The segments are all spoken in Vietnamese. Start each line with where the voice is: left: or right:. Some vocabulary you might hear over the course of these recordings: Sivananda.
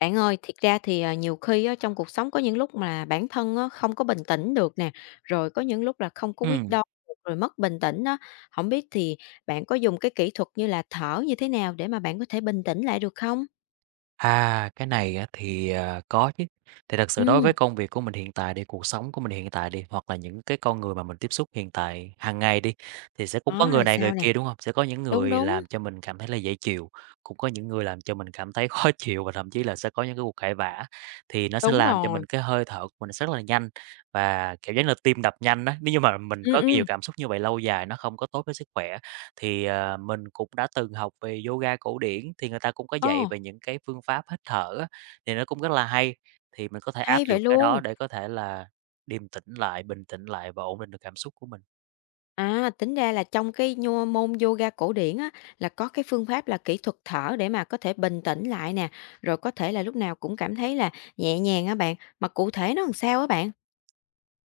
left: Bạn ơi, thiệt ra thì, nhiều khi á, trong cuộc sống có những lúc mà bản thân á, không có bình tĩnh được nè, rồi có những lúc là không có
right: Ừ,
left: quyết đoán được, rồi mất bình tĩnh á. Không biết thì bạn có dùng cái kỹ thuật như là thở như thế nào để mà bạn có thể bình tĩnh lại được không?
right: cái này á thì, có chứ. Thì thật sự đối với
left: Ừ,
right: công việc của mình hiện tại đi, cuộc sống của mình hiện tại đi, hoặc là những cái con người mà mình tiếp xúc hiện tại hàng ngày đi, thì sẽ cũng có
left: đó, rồi
right: người này người
left: sao nè?
right: kia, đúng không? Sẽ có những
left: Đúng,
right: người
left: đúng,
right: làm cho mình cảm thấy là dễ chịu, cũng có những người làm cho mình cảm thấy khó chịu và thậm chí là sẽ có những cái cuộc cãi vã. Thì nó sẽ
left: đúng
right: làm cho
left: rồi.
right: mình cái hơi thở của mình rất là nhanh và kiểu giống là tim đập nhanh á, nếu như mà mình
left: Ừ,
right: có nhiều
left: ừ,
right: cảm xúc như vậy lâu dài nó không có tốt với sức khỏe. Thì, mình cũng đã từng học về yoga cổ điển, thì người ta cũng có dạy
left: ồ,
right: về những cái phương pháp hít thở á, thì nó cũng rất là hay, thì mình có thể áp
left: hay vậy
right: dụng cái
left: luôn!
right: đó để có thể là điềm tĩnh lại, bình tĩnh lại và ổn định được cảm xúc của mình.
left: À, tính ra là trong cái nho môn yoga cổ điển á, là có cái phương pháp là kỹ thuật thở để mà có thể bình tĩnh lại nè, rồi có thể là lúc nào cũng cảm thấy là nhẹ nhàng á bạn, mà cụ thể nó làm sao á bạn?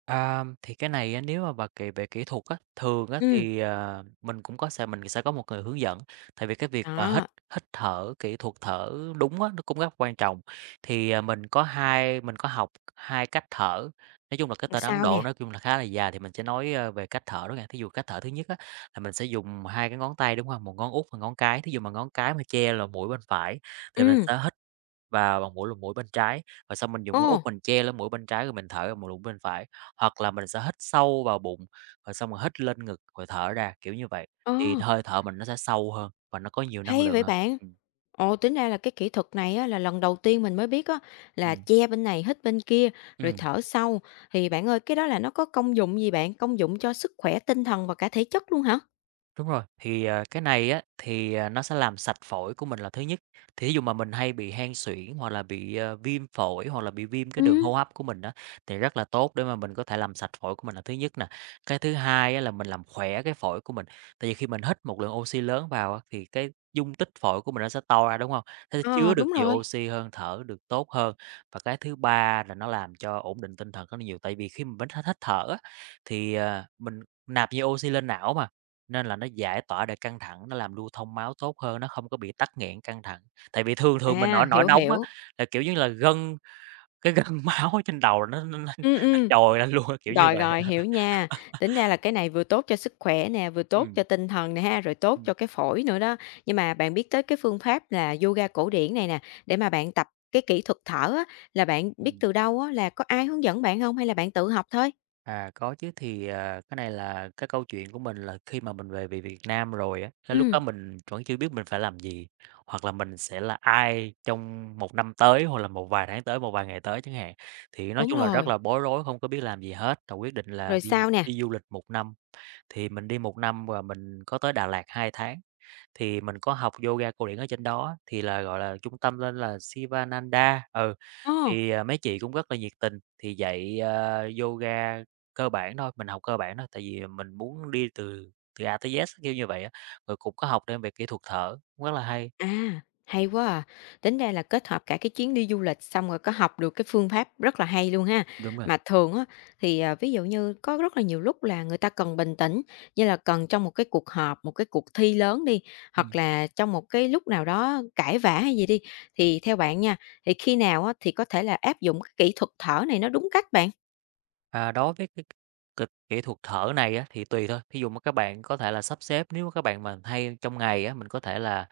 right: À, thì cái này á, nếu mà bà kỹ về kỹ thuật á, thường á,
left: Ừ,
right: thì, mình sẽ có một người hướng dẫn, tại vì cái việc mà hít
left: đó,
right: hít thở, kỹ thuật thở đúng á, nó cũng rất quan trọng. Thì, mình có học 2 cách thở, nói chung là cái
left: làm
right: tên Ấn
left: sao nè?
right: Độ nói chung là khá là dài thì mình sẽ nói, về cách thở đó nha. Thí dụ cách thở thứ nhất á, là mình sẽ dùng 2 cái ngón tay, đúng không? Một ngón út và ngón cái, thí dụ mà ngón cái mà che là mũi bên phải
left: Ừ,
right: thì mình sẽ hít và bằng mũi là mũi bên trái, và xong mình dùng
left: ồ,
right: cái út mình che lên mũi bên trái rồi mình thở vào mũi lũng bên phải, hoặc là mình sẽ hít sâu vào bụng, rồi xong rồi hít lên ngực rồi thở ra, kiểu như vậy,
left: ồ,
right: thì hơi thở mình nó sẽ sâu hơn và nó có nhiều năng
left: hay
right: lượng
left: vậy
right: hơn.
left: bạn!
right: Ừm,
left: Ồ, tính ra là cái kỹ thuật này á, là lần đầu tiên mình mới biết á, là
right: ừm,
left: che bên này, hít bên kia, rồi
right: ừm.
left: thở sâu. Thì bạn ơi, cái đó là nó có công dụng gì bạn? Công dụng cho sức khỏe tinh thần và cả thể chất luôn hả?
right: Đúng rồi, thì, cái này á, thì, nó sẽ làm sạch phổi của mình là thứ nhất. Thí dụ mà mình hay bị hen suyễn hoặc là bị viêm phổi hoặc là bị viêm cái
left: Ừ,
right: đường hô hấp của mình đó thì rất là tốt để mà mình có thể làm sạch phổi của mình là thứ nhất nè. Cái thứ hai á, là mình làm khỏe cái phổi của mình, tại vì khi mình hít một lượng oxy lớn vào á, thì cái dung tích phổi của mình nó sẽ to ra, đúng không? Nó sẽ
left: ờ,
right: chứa được
left: đúng
right: nhiều
left: rồi.
right: oxy hơn, thở được tốt hơn. Và cái thứ ba là nó làm cho ổn định tinh thần rất là nhiều, tại vì khi mình hít hít thở á, thì, mình nạp nhiều oxy lên não mà, nên là nó giải tỏa được căng thẳng, nó làm lưu thông máu tốt hơn, nó không có bị tắc nghẽn căng thẳng. Tại vì thường thường mình nổi
left: À,
right: nổi
left: hiểu,
right: nóng á,
left: hiểu.
right: là, kiểu như là, cái gân máu ở trên đầu nó nó nó
left: Ừ,
right: nó trồi lên luôn á, kiểu như
left: rồi,
right: vậy
left: rồi, hiểu
right: á.
left: nha. Tính ra là cái này vừa tốt cho sức khỏe nè, vừa tốt cho
right: Ừm,
left: tinh thần nè ha, rồi tốt
right: ừm.
left: cho cái phổi nữa đó. Nhưng mà bạn biết tới cái phương pháp là yoga cổ điển này nè, để mà bạn tập cái kỹ thuật thở á, là bạn biết từ đâu á? Là có ai hướng dẫn bạn không hay là bạn tự học thôi?
right: À, có chứ, thì, cái này là cái câu chuyện của mình là khi mà mình về về Việt Nam rồi á, cái lúc
left: Ừ,
right: đó mình vẫn chưa biết mình phải làm gì, hoặc là mình sẽ là ai trong một năm tới, hoặc là một vài tháng tới, một vài ngày tới chẳng hạn. Thì nói
left: đúng
right: chung là rất
left: rồi.
right: là bối rối, không có biết làm gì hết, rồi quyết định là
left: Rồi
right: đi
left: sao nè?
right: đi du lịch một năm. Thì mình đi một năm và mình có tới Đà Lạt 2 tháng, thì mình có học yoga cổ điển ở trên đó, thì là, gọi là, trung tâm tên là Sivananda, ừ.
left: Ờ.
right: Thì, mấy chị cũng rất là nhiệt tình, thì dạy yoga cơ bản thôi, mình học cơ bản thôi, tại vì mình muốn đi từ từ A tới Z, kiểu như vậy á. Rồi cũng có học thêm về kỹ thuật thở, cũng rất là hay.
left: À, hay quá à. Tính ra là kết hợp cả cái chuyến đi du lịch xong rồi có học được cái phương pháp rất là hay luôn ha.
right: Đúng rồi.
left: Mà thường á thì, ví dụ như có rất là nhiều lúc là người ta cần bình tĩnh, như là cần trong một cái cuộc họp, một cái cuộc thi lớn đi, hoặc
right: Ừm,
left: là trong một cái lúc nào đó cãi vã hay gì đi, thì theo bạn nha, thì khi nào á thì có thể là áp dụng cái kỹ thuật thở này nó đúng cách bạn?
right: đối với cái kỹ thuật thở này á, thì tùy thôi, thí dụ mà các bạn có thể là sắp xếp, nếu mà các bạn mà hay trong ngày á, mình có thể là,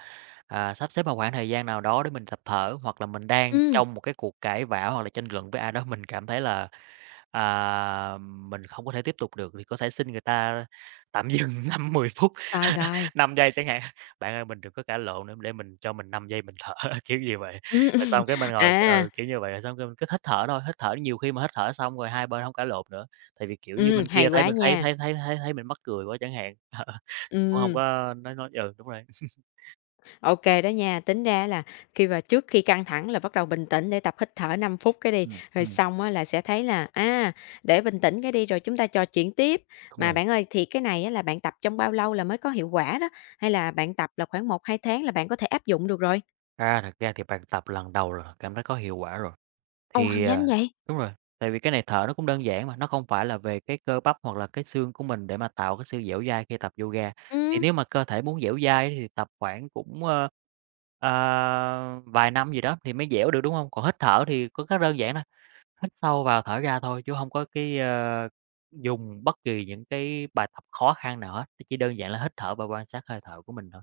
right: sắp xếp vào khoảng thời gian nào đó để mình tập thở, hoặc là mình đang
left: Ừ,
right: trong một cái cuộc cãi vã hoặc là tranh luận với ai đó, mình cảm thấy là mình không có thể tiếp tục được thì có thể xin người ta tạm dừng 5, 10 phút,
left: rồi, rồi.
right: 5 giây chẳng hạn. "Bạn ơi, mình đừng có cãi lộn nữa, để mình cho mình 5 giây mình thở", kiểu gì vậy.
left: Ừm,
right: Rồi xong cái mình ngồi
left: à,
right: ừ, kiểu như vậy, rồi xong cái mình cứ hít thở thôi, hít thở nhiều khi mà hít thở xong rồi hai bên không cãi lộn nữa, tại vì, kiểu như,
left: ừ,
right: bên
left: hay
right: kia thấy
left: quá
right: mình thấy
left: nha.
right: thấy thấy thấy thấy mình mắc cười quá chẳng hạn. thì cũng không
left: Ừm.
right: có nói ừ, đúng rồi.
left: OK đó nha, tính ra là khi mà trước khi căng thẳng là bắt đầu bình tĩnh để tập hít thở 5 phút cái đi,
right: Ừm,
left: rồi
right: ừm,
left: xong á là sẽ thấy là, à, để bình tĩnh cái đi rồi chúng ta trò chuyện tiếp.
right: đúng
left: Mà
right: rồi.
left: bạn ơi, thì cái này á là bạn tập trong bao lâu là mới có hiệu quả đó? Hay là bạn tập là khoảng một hai tháng là bạn có thể áp dụng được rồi?
right: À, thật ra thì bạn tập lần đầu là cảm thấy có hiệu quả rồi.
left: Ồ, h
right: Thì,
left: nhanh vậy?
right: đúng rồi, tại vì cái này thở nó cũng đơn giản mà, nó không phải là về cái cơ bắp hoặc là cái xương của mình để mà tạo cái sự dẻo dai khi tập yoga. Thì
left: Ừm.
right: nếu mà cơ thể muốn dẻo dai thì tập khoảng cũngờ, vài năm gì đó thì mới dẻo được, đúng không? Còn hít thở thì có rất đơn giản thôi, hít sâu vào thở ra thôi chứ không có cái dùng bất kỳ những cái bài tập khó khăn nào hết, chỉ đơn giản là hít thở và quan sát hơi thở của mình thôi.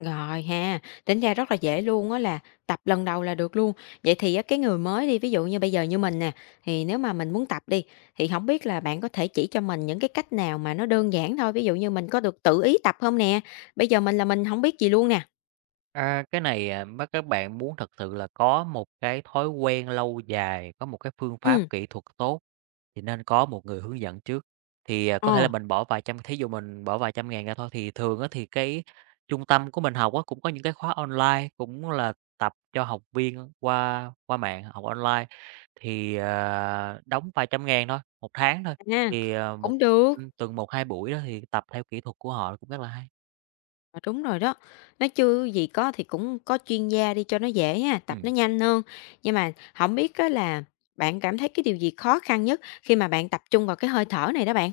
left: Rồi ha, tính ra rất là dễ luôn á là tập lần đầu là được luôn. Vậy thì á, cái người mới đi, ví dụ như bây giờ như mình nè, thì nếu mà mình muốn tập đi, thì không biết là bạn có thể chỉ cho mình những cái cách nào mà nó đơn giản thôi, ví dụ như mình có được tự ý tập không nè? Bây giờ mình là mình không biết gì luôn nè.
right: À, cái này, mà các bạn muốn thật sự là có một cái thói quen lâu dài, có một cái phương pháp
left: Ừ,
right: kỹ thuật tốt thì nên có một người hướng dẫn trước. Thì, có thể
left: ờ,
right: là mình bỏ vài trăm thí dụ mình bỏ vài trăm ngàn ra thôi, thì thường á thì cái trung tâm của mình học á, cũng có những cái khóa online, cũng là tập cho học viên qua qua mạng, học online thì, đóng vài trăm ngàn thôi, 1 tháng thôi,
left: ha,
right: thì, một
left: cũng được,
right: tuần một hai buổi đó thì tập theo kỹ thuật của họ cũng rất là hay.
left: ờ, đúng rồi đó. Nói chứ gì có thì cũng có chuyên gia đi cho nó dễ ha, tập nó
right: Ừm.
left: nhanh hơn. Nhưng mà không biết á là bạn cảm thấy cái điều gì khó khăn nhất khi mà bạn tập trung vào cái hơi thở này đó bạn?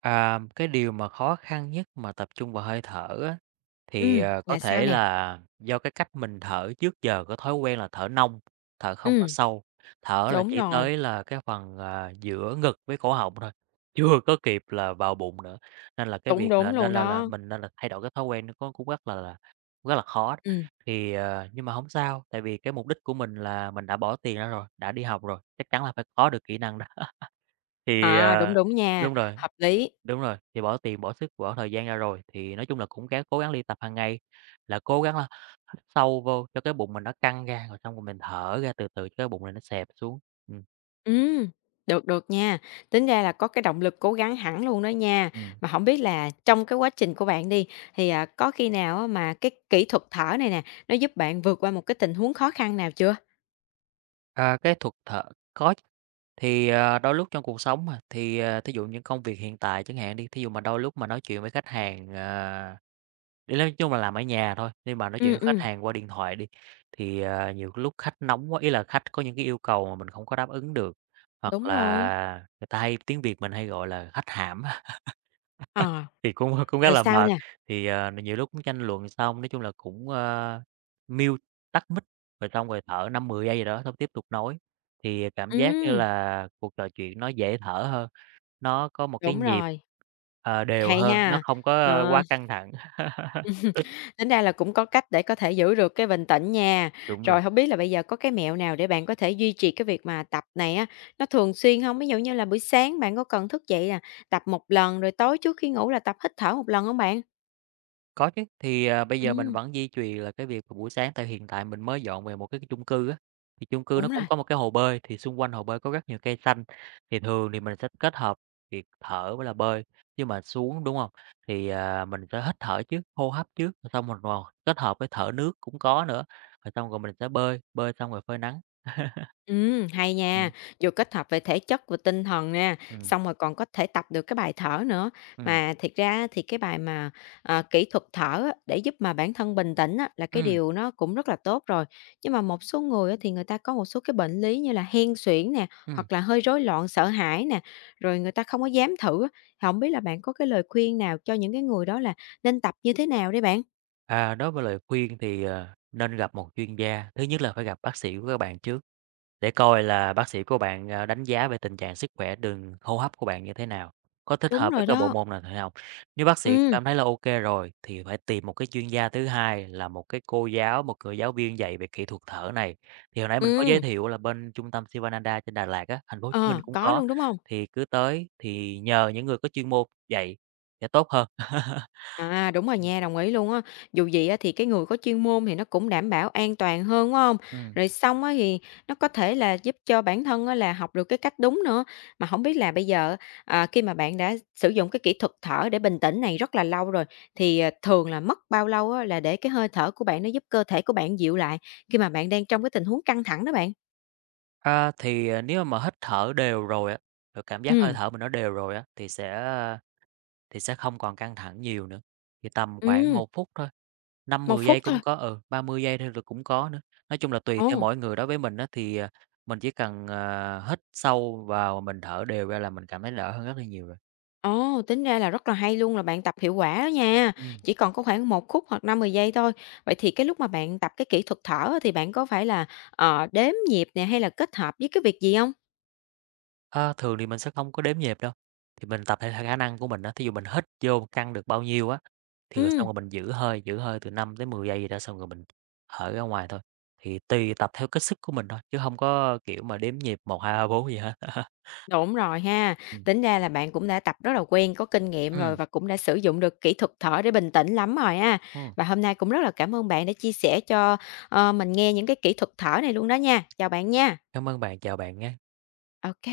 right: À, cái điều mà khó khăn nhất mà tập trung vào hơi thở á, thì, có
left: Là sao
right: thể
left: nè?
right: là do cái cách mình thở trước giờ có thói quen là thở nông, thở không có
left: Ừm,
right: sâu, thở là
left: đúng
right: chỉ
left: rồi,
right: tới là cái phần, giữa ngực với cổ họng thôi, chưa có kịp là vào bụng nữa. Nên là cái
left: đúng,
right: việc là
left: đúng luôn
right: nên là
left: đó.
right: mình nên là thay đổi cái thói quen nó có cũng rất là rất là khó.
left: Ừm,
right: Thì, nhưng mà không sao, tại vì cái mục đích của mình là mình đã bỏ tiền ra rồi, đã đi học rồi, chắc chắn là phải có được kỹ năng đó. Thì,
left: à, đúng, đúng nha,
right: đúng rồi.
left: hợp lý.
right: Đúng rồi, thì bỏ tiền, bỏ sức, bỏ thời gian ra rồi, thì nói chung là cũng cố gắng đi tập hàng ngày, là cố gắng là hít sâu vô cho cái bụng mình nó căng ra, rồi xong rồi mình thở ra từ từ cho cái bụng này nó xẹp xuống. Ừm.
left: Ừm, được, được nha, tính ra là có cái động lực cố gắng hẳn luôn đó nha.
right: Ừm,
left: Mà hổng biết là trong cái quá trình của bạn đi, thì, có khi nào á mà cái kỹ thuật thở này nè, nó giúp bạn vượt qua một cái tình huống khó khăn nào chưa?
right: cái thuật thở có chứ. Thì, đôi lúc trong cuộc sống mà, thì, thí dụ những công việc hiện tại chẳng hạn đi, thí dụ mà đôi lúc mà nói chuyện với khách hàng, ý là nói chung là làm ở nhà thôi, nhưng mà nói chuyện
left: Ừm,
right: với khách
left: ừm,
right: hàng qua điện thoại đi, thì, nhiều lúc khách nóng quá, ý là khách có những cái yêu cầu mà mình không có đáp ứng được, hoặc
left: đúng rồi.
right: là người ta hay tiếng Việt mình hay gọi là khách hãm á,
left: Ờ,
right: thì cũng cũng rất
left: rồi
right: là
left: sao
right: mệt.
left: nè?
right: Thì, nhiều lúc cũng tranh luận xong, nói chung là cũng mute, tắt mic, rồi xong rồi thở 5, 10 giây gì đó xong tiếp tục nói. Thì cảm giác như
left: Ừm,
right: là cuộc trò chuyện nó dễ thở hơn, nó có một cái
left: đúng
right: nhịp,
left: rồi,
right: đều
left: hay
right: hơn, nó
left: ha.
right: không có
left: Ờ.
right: quá căng thẳng.
left: Ừm, tính ra là cũng có cách để có thể giữ được cái bình tĩnh nha.
right: Đúng rồi.
left: Rồi hông biết là bây giờ có cái mẹo nào để bạn có thể duy trì cái việc mà tập này á, nó thường xuyên hông? Ví dụ như là buổi sáng bạn có cần thức dậy, tập một lần, rồi tối trước khi ngủ là tập hít thở một lần hông bạn?
right: Có chứ, thì, bây giờ mình
left: Ừm,
right: vẫn duy trì là cái việc mà buổi sáng tại hiện tại mình mới dọn về một cái chung cư á, thì chung cư nó
left: đúng rồi.
right: cũng có một cái hồ bơi, thì xung quanh hồ bơi có rất nhiều cây xanh, thì thường thì mình sẽ kết hợp việc thở với là bơi. Nhưng mà xuống, đúng không? Thì, mình sẽ hít thở trước, hô hấp trước, rồi xong mình còn kết hợp với thở nước cũng có nữa, rồi xong rồi mình sẽ bơi, bơi xong rồi phơi nắng.
left: Hay nha,
right: Ừm,
left: vừa kết hợp về thể chất và tinh thần nè,
right: ừm,
left: xong rồi còn có thể tập được cái bài thở nữa.
right: ừm,
left: Mà thiệt ra thì cái bài mà, kỹ thuật thở á, để giúp mà bản thân bình tĩnh á, là cái
right: ừm,
left: điều nó cũng rất là tốt rồi. Nhưng mà một số người á, thì người ta có một số cái bệnh lý như là hen suyễn nè,
right: ừm.
left: hoặc là hơi rối loạn, sợ hãi nè, rồi người ta không có dám thử á. Thì hổng biết là bạn có cái lời khuyên nào cho những cái người đó là nên tập như thế nào đấy bạn?
right: À, đối với lời khuyên thì, nên gặp một chuyên gia, thứ nhất là phải gặp bác sĩ của các bạn trước. Để coi là bác sĩ của bạn, đánh giá về tình trạng sức khỏe đường hô hấp của bạn như thế nào, có thích
left: Đúng
right: hợp với
left: rồi
right: cái bộ
left: đó.
right: môn nào hay không. Nếu bác sĩ
left: Ừm,
right: cảm thấy là ok rồi thì phải tìm một cái chuyên gia thứ hai là một cái cô giáo, một người giáo viên dạy về kỹ thuật thở này. Thì hồi nãy mình có giới
left: ừm,
right: thiệu là bên trung tâm Sivananda trên Đà Lạt á, thành phố Hồ Chí Minh
left: ờ,
right: cũng
left: có
right: có,
left: luôn, đúng không?
right: thì cứ tới thì nhờ những người có chuyên môn dạy sẽ tốt hơn.
left: À, đúng rồi nha, đồng ý luôn á. Dù gì á thì cái người có chuyên môn thì nó cũng đảm bảo an toàn hơn, đúng không?
right: Ừm.
left: Rồi xong á thì nó có thể là giúp cho bản thân á là học được cái cách đúng nữa. Mà không biết là bây giờ, khi mà bạn đã sử dụng cái kỹ thuật thở để bình tĩnh này rất là lâu rồi, thì, thường là mất bao lâu á là để cái hơi thở của bạn nó giúp cơ thể của bạn dịu lại khi mà bạn đang trong cái tình huống căng thẳng đó bạn?
right: Thì, nếu mà hít thở đều rồi á, rồi cảm giác hơi
left: Ừm,
right: thở mình nó đều rồi á, thì sẽ không còn căng thẳng nhiều nữa, thì tầm khoảng
left: ừm,
right: 1 phút thôi, năm
left: một
right: mười
left: phút
right: giây
left: thôi.
right: cũng có, ừ, 30 giây thôi rồi cũng có nữa. Nói chung là tùy theo
left: Ồ.
right: mỗi người, đối với mình á thì, mình chỉ cần, hít sâu vào mình thở đều ra là mình cảm thấy đỡ hơn rất là nhiều
left: Ồ, tính ra là rất là hay luôn, là bạn tập hiệu quả đó nha,
right: rồi.
left: chỉ còn có khoảng 1 phút hoặc 50 giây thôi. Vậy thì cái lúc mà bạn tập cái kỹ thuật thở á thì bạn có phải là, ờ, đếm nhịp nè, hay là kết hợp với cái việc gì không?
right: Thường thì mình sẽ không có đếm nhịp đâu, thì mình tập theo khả năng của mình á. Thí dụ mình hít vô căng được bao nhiêu á, thì rồi xong
left: Ừm,
right: rồi mình giữ hơi từ 5 tới 10 giây gì đó xong rồi mình thở ra ngoài thôi. Thì tùy tập theo cái sức của mình thôi, chứ không có, kiểu, mà đếm nhịp 1 2 3 4 gì hết.
left: đúng rồi ha,
right: Ừm.
left: tính ra là bạn cũng đã tập rất là quen, có kinh nghiệm rồi
right: Ừm,
left: và cũng đã sử dụng được kỹ thuật thở để bình tĩnh lắm rồi ha.
right: ừm.
left: Và hôm nay cũng rất là cảm ơn bạn đã chia sẻ cho, mình nghe những cái kỹ thuật thở này luôn đó nha. Chào bạn nha.
right: Cảm ơn bạn, chào bạn nhá.
left: Ok.